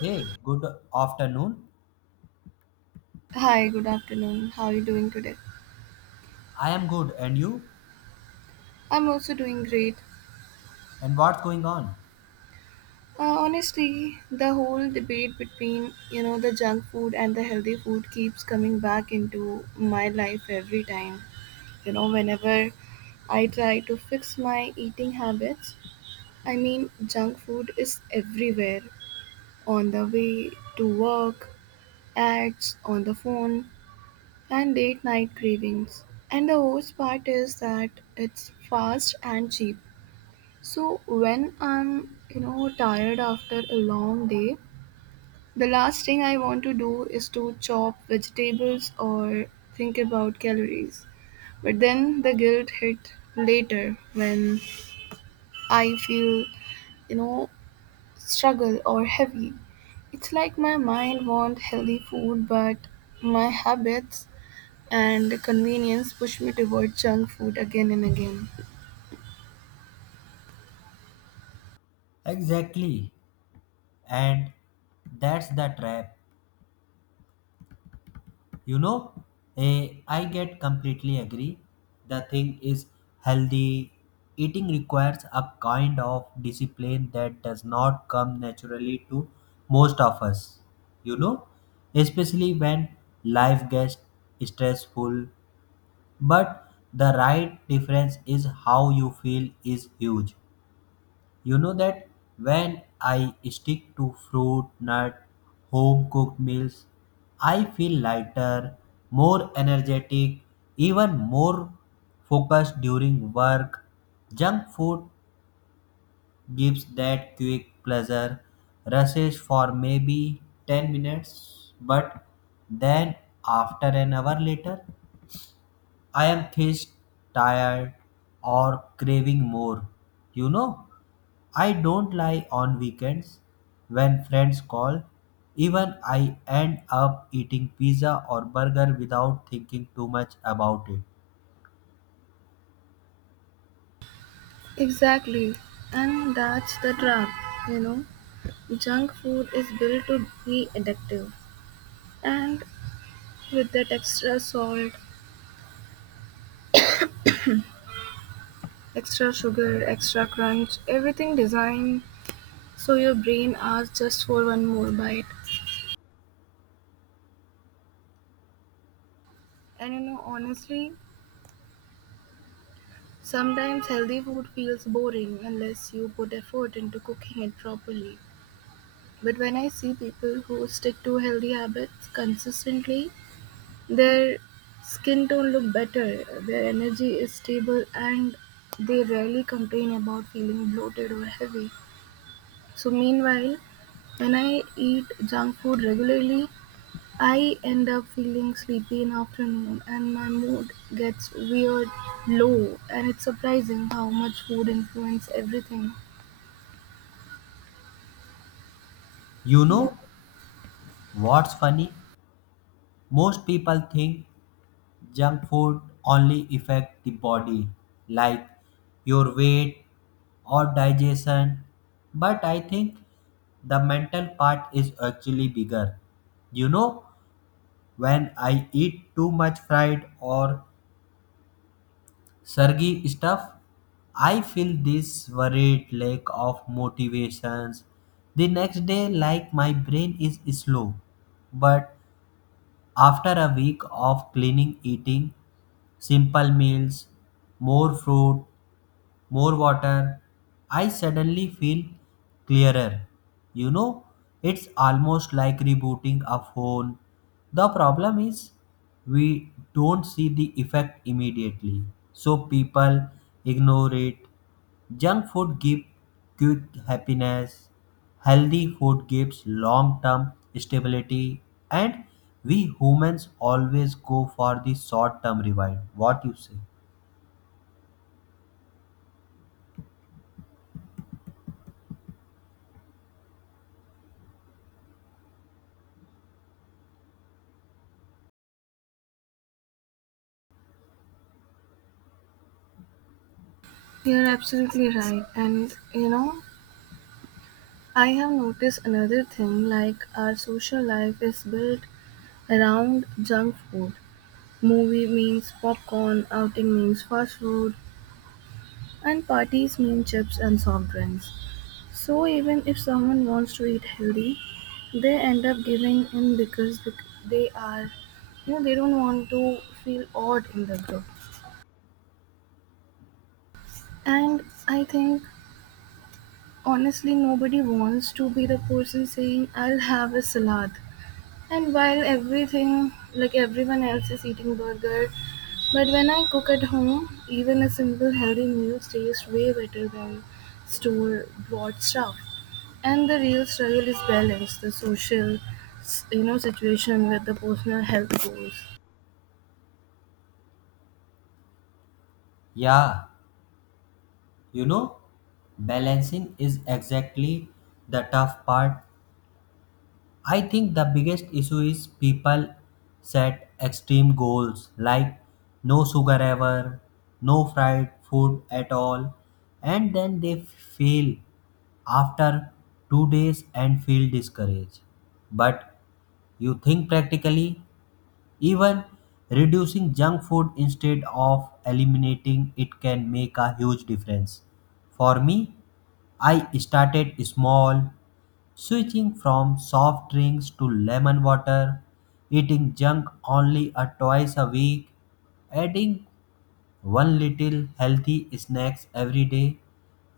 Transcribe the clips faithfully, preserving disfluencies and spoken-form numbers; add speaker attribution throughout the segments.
Speaker 1: Hey, good afternoon.
Speaker 2: Hi, good afternoon. How are you doing today?
Speaker 1: I am good, and you?
Speaker 2: I'm also doing great.
Speaker 1: And what's going on?
Speaker 2: Uh, honestly, the whole debate between, you know, the junk food and the healthy food keeps coming back into my life every time. You know, whenever I try to fix my eating habits, I mean, junk food is everywhere on the way to work, ads on the phone, and late night cravings. And the worst part is that it's fast and cheap. So when I'm, you know, tired after a long day, the last thing I want to do is to chop vegetables or think about calories. But then the guilt hit later when I feel, you know, struggle or heavy. It's like my mind wants healthy food, but my habits and convenience push me toward junk food again and again.
Speaker 1: Exactly. And that's the trap. You know, eh, I get completely agree. The thing is healthy. Eating requires a kind of discipline that does not come naturally to most of us. You know, especially when life gets stressful. But the right difference is how you feel is huge. You know that when I stick to fruit, nut, home cooked meals, I feel lighter, more energetic, even more focused during work. Junk food gives that quick pleasure, rushes for maybe ten minutes, but then after an hour later, I am thirsty, tired, or craving more. You know, I don't lie on weekends when friends call. Even I end up eating pizza or burger without thinking too much about it.
Speaker 2: Exactly. And that's the trap, you know. Junk food is built to be addictive, and with that extra salt, extra sugar, extra crunch, everything designed so your brain asks just for one more bite. And you know, honestly, sometimes healthy food feels boring unless you put effort into cooking it properly. But when I see people who stick to healthy habits consistently, their skin tone look better, their energy is stable and they rarely complain about feeling bloated or heavy. So meanwhile, when I eat junk food regularly, I end up feeling sleepy in afternoon and my mood gets weird low and it's surprising how much food influence everything.
Speaker 1: You know what's funny? Most people think junk food only affect the body, like your weight or digestion, but I think the mental part is actually bigger. You know, when I eat too much fried or surgy stuff, I feel this worried lack of motivations the next day, like my brain is slow. But after a week of cleaning eating simple meals, more fruit, more water, I suddenly feel clearer. You know, it's almost like rebooting a phone. The problem is we don't see the effect immediately, so people ignore it. Junk food gives quick happiness, healthy food gives long term stability, and we humans always go for the short term reward. What you say?
Speaker 2: You're absolutely right. And you know, I have noticed another thing like our social life is built around junk food. Movie means popcorn, outing means fast food, and parties mean chips and soft drinks. So even if someone wants to eat healthy, they end up giving in because bec- they are, you know, they don't want to feel odd in the group. And I think honestly, nobody wants to be the person saying, I'll have a salad. And while everything, like everyone else, is eating burger, but when I cook at home, even a simple healthy meal tastes way better than store bought stuff. And the real struggle is balance, the social, s- you know, situation with the personal health goals.
Speaker 1: Yeah. You know, balancing is exactly the tough part. I think the biggest issue is people set extreme goals like no sugar ever, no fried food at all, and then they fail after two days and feel discouraged. But you think practically, even reducing junk food instead of eliminating it can make a huge difference. For me, I started small, switching from soft drinks to lemon water, eating junk only a twice a week, adding one little healthy snacks every day.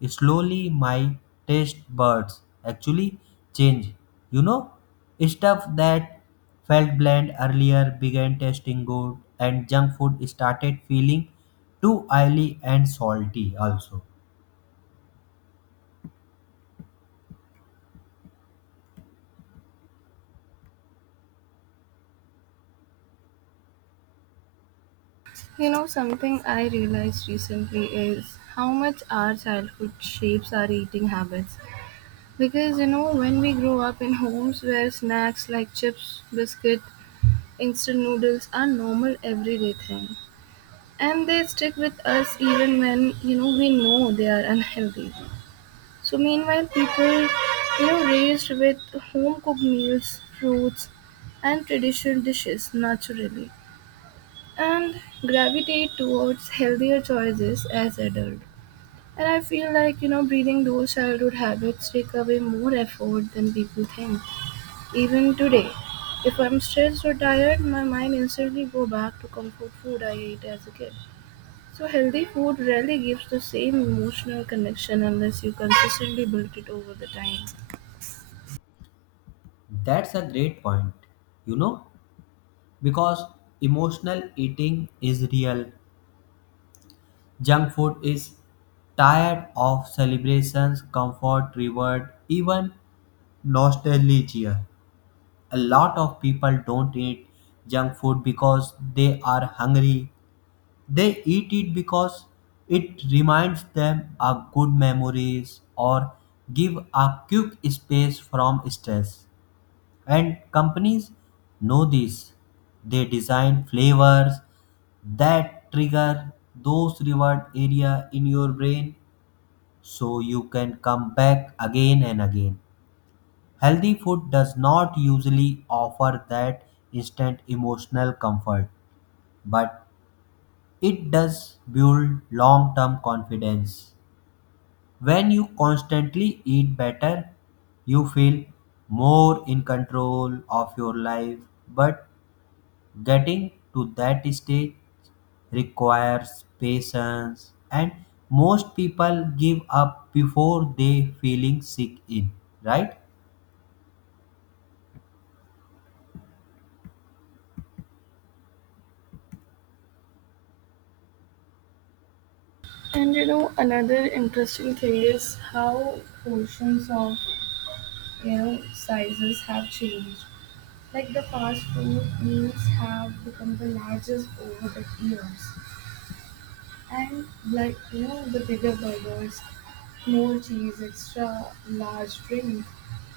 Speaker 1: Slowly my taste buds actually changed. You know, stuff that felt bland earlier began tasting good and junk food started feeling too oily and salty also.
Speaker 2: You know, something I realized recently is how much our childhood shapes our eating habits. Because, you know, when we grow up in homes where snacks like chips, biscuit, instant noodles are normal everyday thing and they stick with us even when you know we know they are unhealthy. So meanwhile people, you know, raised with home cooked meals, fruits, and traditional dishes naturally and gravitate towards healthier choices as adult. And I feel like, you know, breathing those childhood habits take away more effort than people think. Even today, if I'm stressed or tired, my mind instantly go back to comfort food I ate as a kid. So healthy food rarely gives the same emotional connection unless you consistently build it over the time.
Speaker 1: That's a great point. You know, because emotional eating is real. Junk food is tired of celebrations, comfort, reward, even nostalgia. A lot of people don't eat junk food because they are hungry. They eat it because it reminds them of good memories or give a quick space from stress. And companies know this. They design flavors that trigger those reward area in your brain so you can come back again and again. Healthy food does not usually offer that instant emotional comfort, but it does build long term confidence. When you constantly eat better, you feel more in control of your life. But getting to that stage requires patience and most people give up before they feeling sick in, right?
Speaker 2: And you know, another interesting thing is how portions of, you know, sizes have changed. Like the fast food meals have become the largest over the years. And like you know, the bigger burgers, more cheese, extra large drink.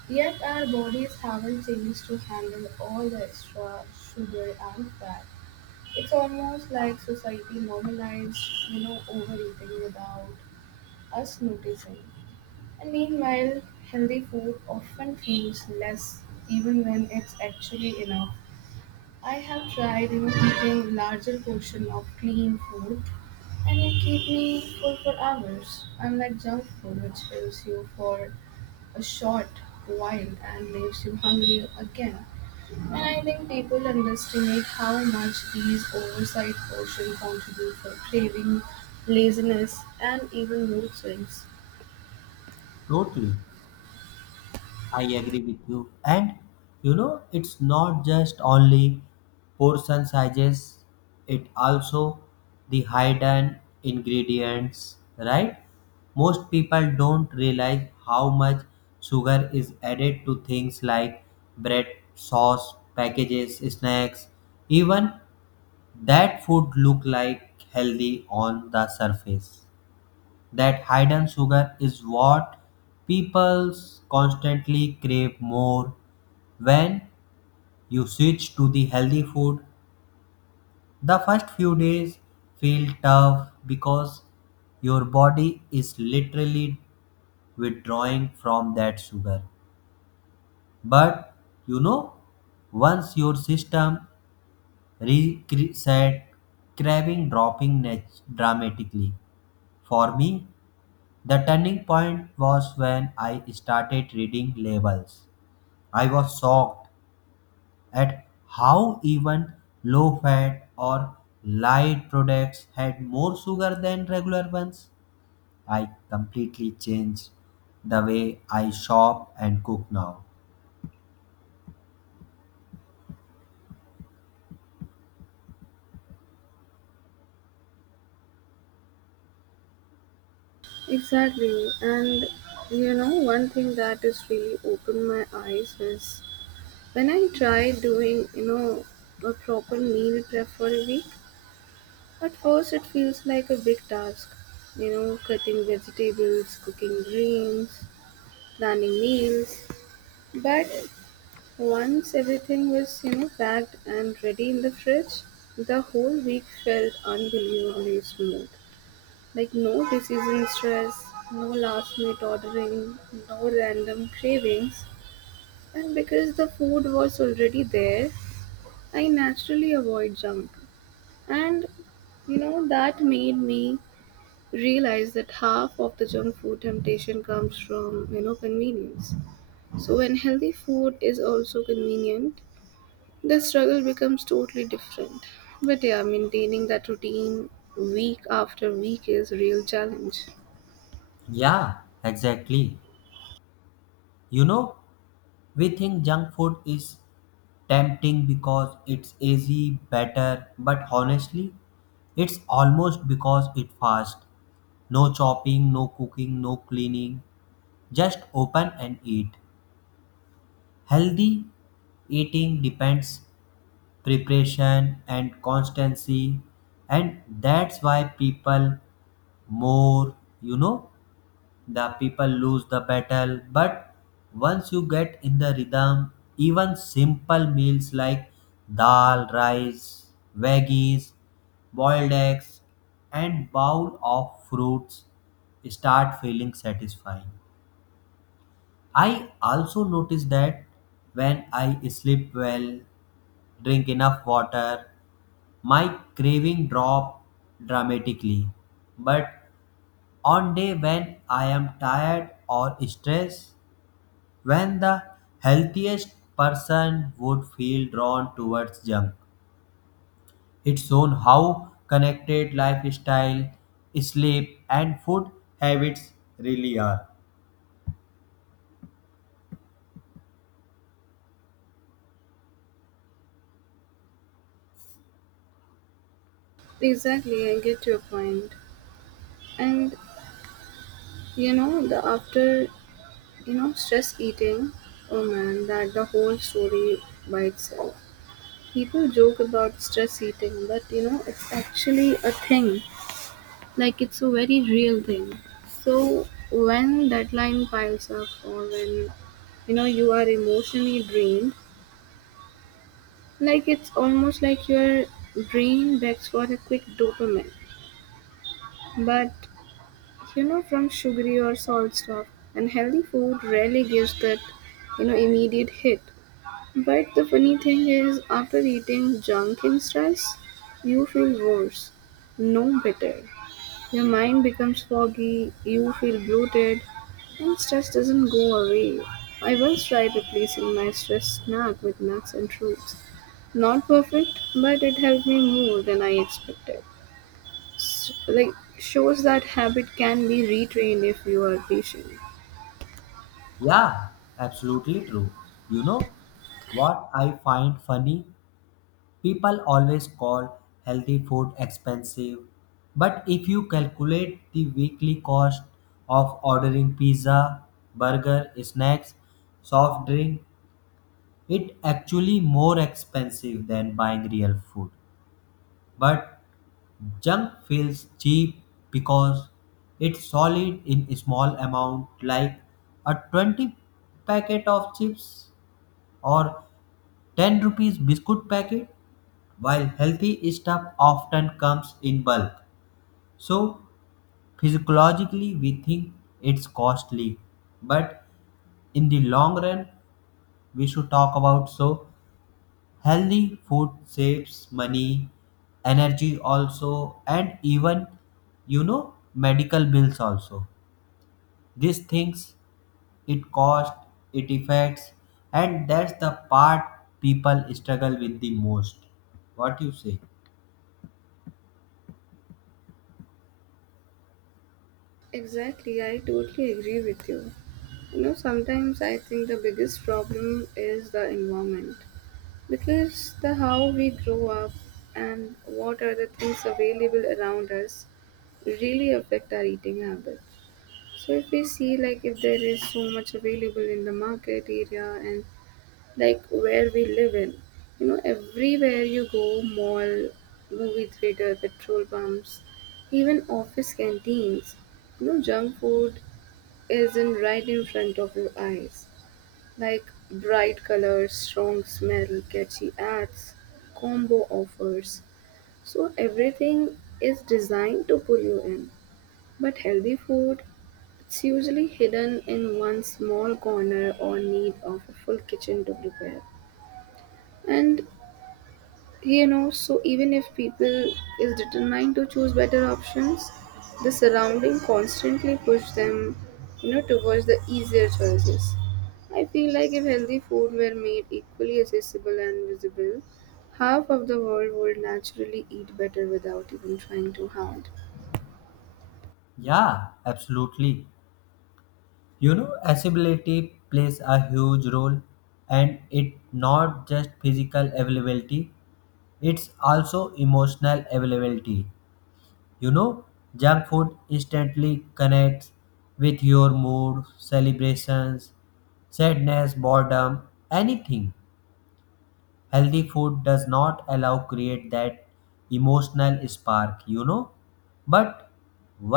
Speaker 2: Yet our bodies haven't changed to handle all the extra sugar and fat. It's almost like society normalized, you know, overeating without us noticing. And meanwhile, healthy food often feels less even when it's actually enough. I have tried, you know, eating larger portion of clean food and it keep me full for hours, unlike junk food which fills you for a short while and leaves you hungry again. And I think people underestimate how much these oversized portions contribute for craving, laziness, and even mood swings.
Speaker 1: Totally. I agree with you. And you know, it's not just only portion sizes, it also the hidden ingredients, right? Most people don't realize how much sugar is added to things like bread, sauce, packages, snacks, even that food look like healthy on the surface. That hidden sugar is what people constantly crave more. When you switch to the healthy food, the first few days feel tough because your body is literally withdrawing from that sugar. But you know, once your system reset, craving dropping nat- dramatically. For me, the turning point was when I started reading labels. I was shocked at how even low fat or light products had more sugar than regular ones. I completely changed the way I shop and cook now.
Speaker 2: Exactly. And you know, one thing that has really opened my eyes is when I try doing, you know, a proper meal prep for a week, at first it feels like a big task. You know, cutting vegetables, cooking greens, planning meals. But once everything was, you know, packed and ready in the fridge, the whole week felt unbelievably smooth. Like no decision stress, no last minute ordering, no random cravings. And because the food was already there, I naturally avoid junk. And you know, that made me realize that half of the junk food temptation comes from, you know, convenience. So when healthy food is also convenient, the struggle becomes totally different. But yeah, maintaining that routine week after week is real challenge.
Speaker 1: Yeah, exactly. You know, we think junk food is tempting because it's easy, better, but honestly, it's almost because it fast. No chopping, no cooking, no cleaning. Just open and eat. Healthy eating depends preparation and constancy, and that's why people more, you know, the people lose the battle. But once you get in the rhythm, even simple meals like dal rice, veggies, boiled eggs, and bowl of fruits start feeling satisfying. I also notice that when I sleep well, drink enough water, my craving drop dramatically. But on day when I am tired or stressed, when the healthiest person would feel drawn towards junk. It's shown how connected lifestyle, sleep and food habits really are.
Speaker 2: Exactly, I get your point. And you know, the after, you know, stress eating, oh man, that the whole story by itself. People joke about stress eating, but you know, it's actually a thing. Like, it's a very real thing. So, when deadline piles up, or when you know you are emotionally drained, like it's almost like your brain begs for a quick dopamine. But you know, from sugary or salt stuff, and healthy food rarely gives that, you know, immediate hit. But the funny thing is, after eating junk in stress, you feel worse, no better. Your mind becomes foggy, you feel bloated, and stress doesn't go away. I once tried replacing my stress snack with nuts and fruits. Not perfect, but it helped me more than I expected. S like shows that habit can be retrained if you are patient.
Speaker 1: Yeah, absolutely true. You know what I find funny? People always call healthy food expensive, but if you calculate the weekly cost of ordering pizza, burger, snacks, soft drink, it actually more expensive than buying real food. But junk feels cheap because it's solid in a small amount like a twenty packet of chips or ten rupees biscuit packet, while healthy stuff often comes in bulk. So physiologically we think it's costly, but in the long run we should talk about so healthy food saves money, energy also, and even you know medical bills also. These things it cost, it affects, and that's the part people struggle with the most. What you say?
Speaker 2: Exactly, I totally agree with you. You know, sometimes I think the biggest problem is the environment because the how we grow up and what are the things available around us really affect our eating habits. So if we see like if there is so much available in the market area and like where we live in, you know, everywhere you go, mall, movie theater, petrol pumps, even office canteens, you know, junk food isn't right in front of your eyes. Like bright colors, strong smell, catchy ads, combo offers. So everything is designed to pull you in. But healthy food, it's usually hidden in one small corner or need of a full kitchen to prepare. And you know, so even if people is determined to choose better options, the surrounding constantly push them, you know, towards the easier choices. I feel like if healthy food were made equally accessible and visible, half of the world would naturally eat better without even trying too hard.
Speaker 1: Yeah, absolutely. You know, accessibility plays a huge role and it not just physical availability, it's also emotional availability. You know, junk food instantly connects with your mood, celebrations, sadness, boredom, anything. Healthy food does not allow create that emotional spark, you know. But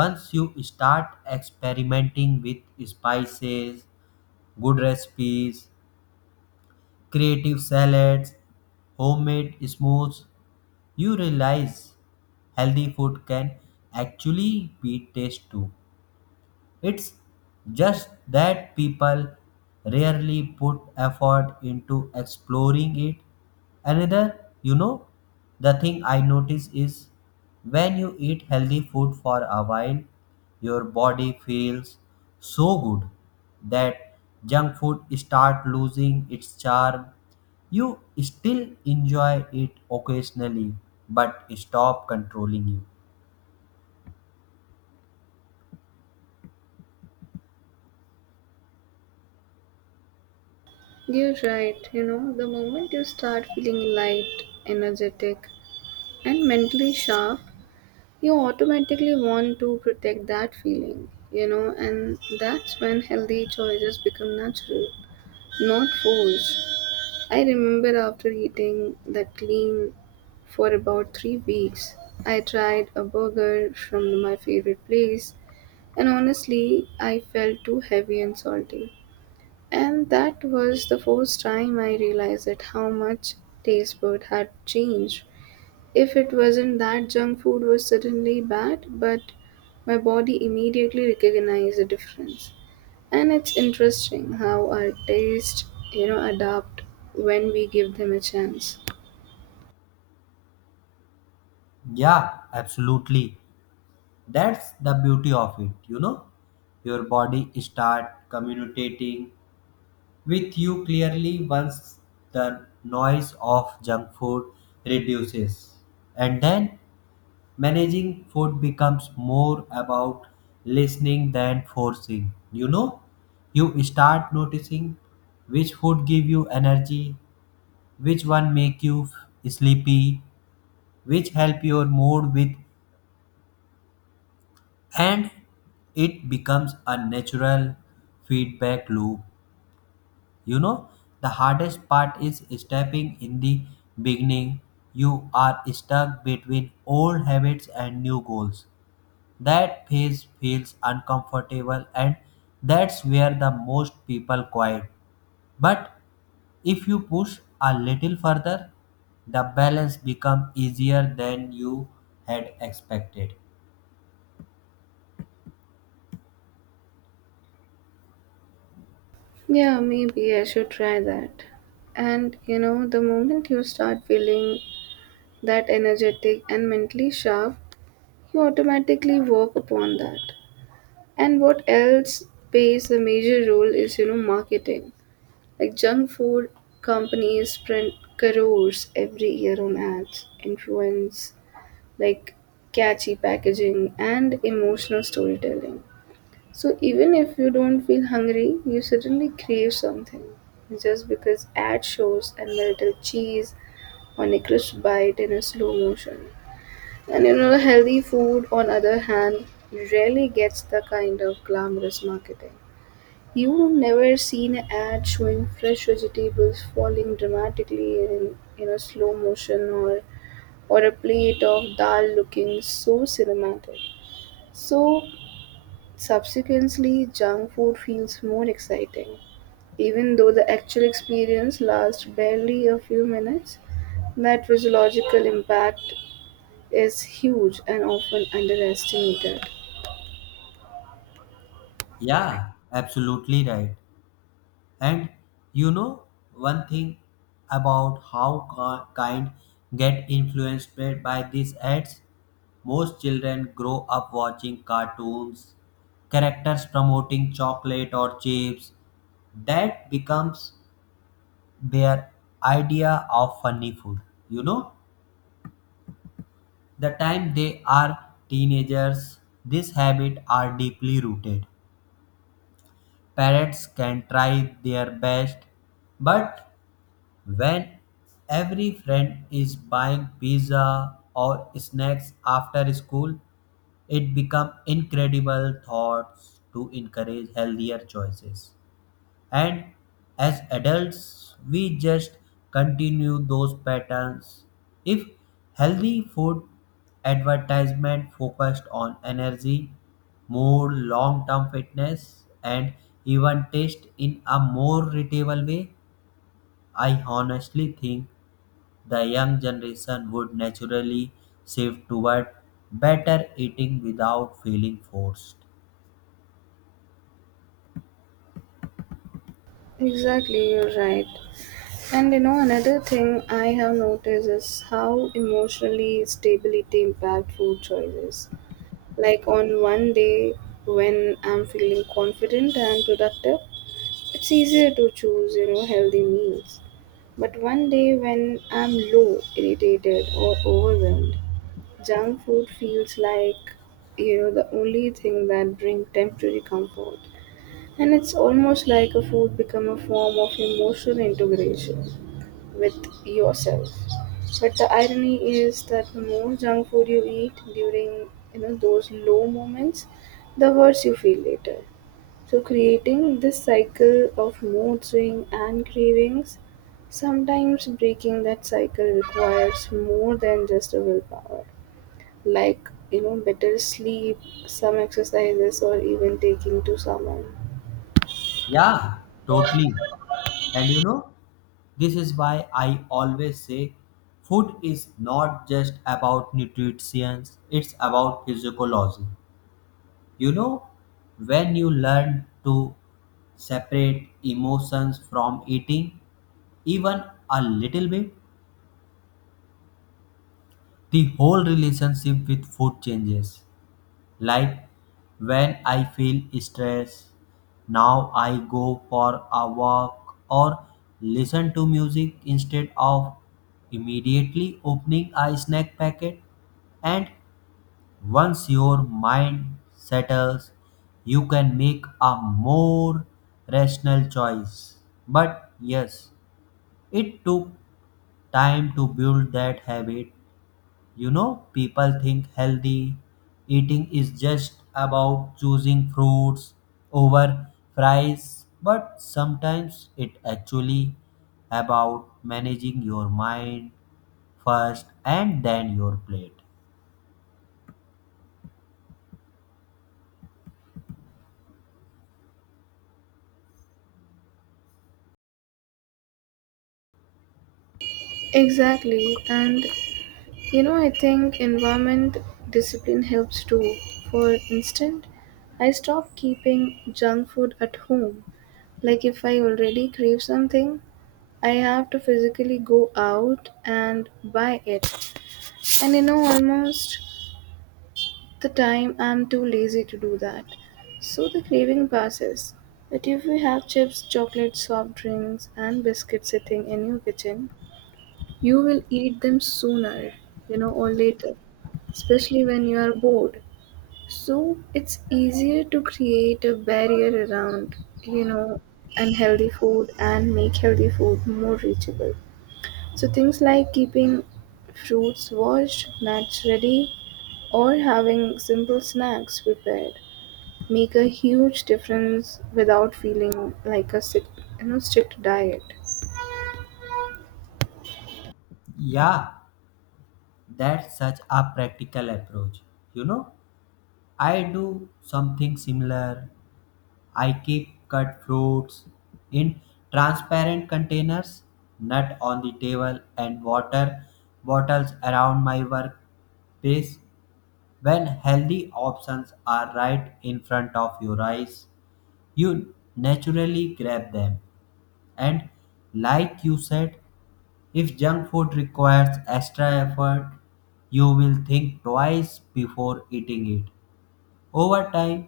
Speaker 1: once you start experimenting with spices, good recipes, creative salads, homemade smoothies, you realize healthy food can actually be taste too. It's just that people rarely put effort into exploring it. Another, you know, the thing I notice is when you eat healthy food for a while, your body feels so good that junk food start losing its charm. You still enjoy it occasionally, but stop controlling you.
Speaker 2: You're right, you know, the moment you start feeling light, energetic and mentally sharp, you automatically want to protect that feeling, you know, and that's when healthy choices become natural, not forced. I remember after eating that clean for about three weeks, I tried a burger from my favorite place, and honestly, I felt too heavy and salty. And that was the first time I realized that how much taste bud had changed. If it wasn't that junk food was certainly bad, but my body immediately recognized the difference. And it's interesting how our taste, you know, adapt when we give them a chance.
Speaker 1: Yeah, absolutely. That's the beauty of it, you know. Your body start communicating with you clearly once the noise of junk food reduces. And then managing food becomes more about listening than forcing. You know, you start noticing which food give you energy, which one make you sleepy, which help your mood with, and it becomes a natural feedback loop. You know, the hardest part is stepping in the beginning, you are stuck between old habits and new goals. That phase feels uncomfortable and that's where the most people quit. But if you push a little further, the balance becomes easier than you had expected.
Speaker 2: Yeah, maybe I should try that. And you know, the moment you start feeling that energetic and mentally sharp, you automatically work upon that. And what else plays a major role is, you know, marketing. Like junk food companies spend crores every year on ads, influence, like catchy packaging and emotional storytelling. So even if you don't feel hungry, you suddenly crave something. Just because ad shows and melted cheese on a crisp bite in a slow motion. And you know healthy food on other hand rarely gets the kind of glamorous marketing. You've never seen an ad showing fresh vegetables falling dramatically in, in a slow motion or or a plate of dal looking so cinematic. So subsequently junk food feels more exciting. Even though the actual experience lasts barely a few minutes, that physiological impact is huge and often underestimated.
Speaker 1: Yeah, absolutely right. And you know one thing about how ki- kind get influenced by by these ads? Most children grow up watching cartoons, characters promoting chocolate or chips. That becomes their idea of funny food. You know, the time they are teenagers, this habit are deeply rooted. Parents can try their best, but when every friend is buying pizza or snacks after school it become incredible thoughts to encourage healthier choices. And as adults we just continue those patterns. If healthy food advertisement focused on energy, more long-term fitness, and even taste in a more readable way, I honestly think the young generation would naturally shift toward better eating without feeling forced.
Speaker 2: Exactly, you're right. And you know, another thing I have noticed is how emotionally stability impact food choices. Like on one day when I'm feeling confident and productive, it's easier to choose, you know, healthy meals. But one day when I'm low, irritated or overwhelmed, junk food feels like, you know, the only thing that brings temporary comfort. And it's almost like a food become a form of emotional integration with yourself. But the irony is that the more junk food you eat during you know those low moments, the worse you feel later. So creating this cycle of mood swing and cravings, sometimes breaking that cycle requires more than just a willpower. Like, you know, better sleep, some exercises or even taking to someone.
Speaker 1: Yeah, totally. And you know, this is why I always say food is not just about nutrition, it's about physiology. You know, when you learn to separate emotions from eating, even a little bit, the whole relationship with food changes. Like when I feel stress, now I go for a walk or listen to music instead of immediately opening a snack packet. And once your mind settles, you can make a more rational choice. But yes, it took time to build that habit. You know, people think healthy eating is just about choosing fruits over fries, but sometimes it actually about managing your mind first and then your plate.
Speaker 2: Exactly. And you know, I think environment discipline helps too. For instance, I stop keeping junk food at home. Like if I already crave something, I have to physically go out and buy it. And you know, almost the time I'm too lazy to do that. So the craving passes. But if we have chips, chocolate, soft drinks, and biscuits sitting in your kitchen, you will eat them sooner, you know, or later, especially when you are bored. So it's easier to create a barrier around, you know, unhealthy food and make healthy food more reachable. So things like keeping fruits washed, nuts ready, or having simple snacks prepared make a huge difference without feeling like a strict, you know, strict diet.
Speaker 1: Yeah, that's such a practical approach. You know, I do something similar. I keep cut fruits in transparent containers, nut on the table, and water bottles around my workplace. When healthy options are right in front of your eyes, you naturally grab them. And like you said, if junk food requires extra effort, you will think twice before eating it. Over time,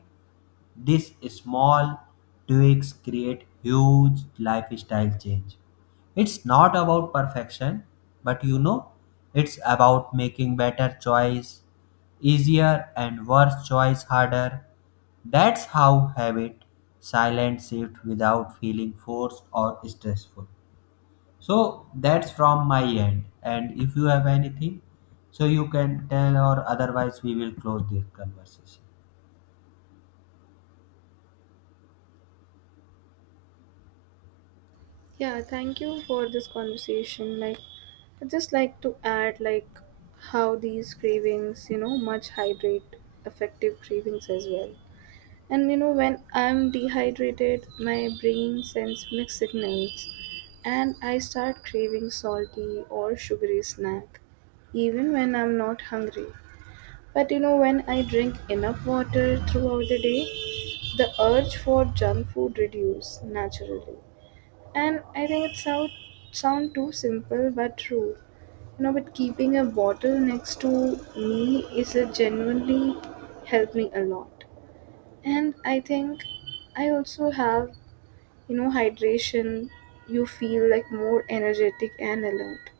Speaker 1: these small tweaks create huge lifestyle change. It's not about perfection, but you know, it's about making better choice easier and worse choice harder. That's how habit silent shift without feeling forced or stressful. So that's from my end. And if you have anything, so you can tell or otherwise we will close this conversation.
Speaker 2: Yeah, thank you for this conversation. Like, I just like to add like how these cravings, you know, much hydrate effective cravings as well. And you know, when I'm dehydrated, my brain sends mixed signals, and I start craving salty or sugary snack, even when I'm not hungry. But you know, when I drink enough water throughout the day, the urge for junk food reduce naturally and I think it sound, sound too simple but true. You know, but keeping a bottle next to me is a genuinely helped me a lot. And I think I also have, you know, hydration. You feel like more energetic and alert,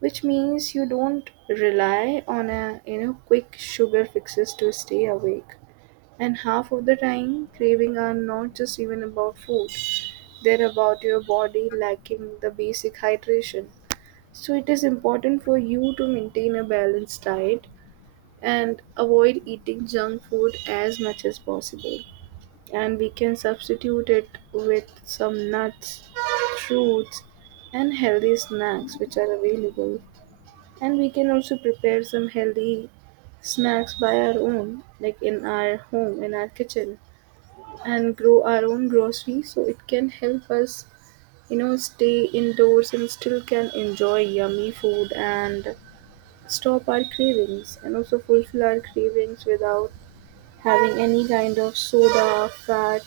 Speaker 2: which means you don't rely on a, you know, quick sugar fixes to stay awake. And half of the time, craving are not just even about food. There about your body lacking the basic hydration. So, it is important for you to maintain a balanced diet and avoid eating junk food as much as possible. And we can substitute it with some nuts, fruits, and healthy snacks which are available. And we can also prepare some healthy snacks by our own, like in our home, in our kitchen, and grow our own grocery so it can help us, you know, stay indoors and still can enjoy yummy food and stop our cravings and also fulfill our cravings without having any kind of soda fat,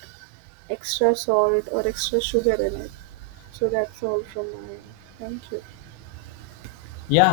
Speaker 2: extra salt or extra sugar in it. So that's all from my end. Thank you.
Speaker 1: Yeah,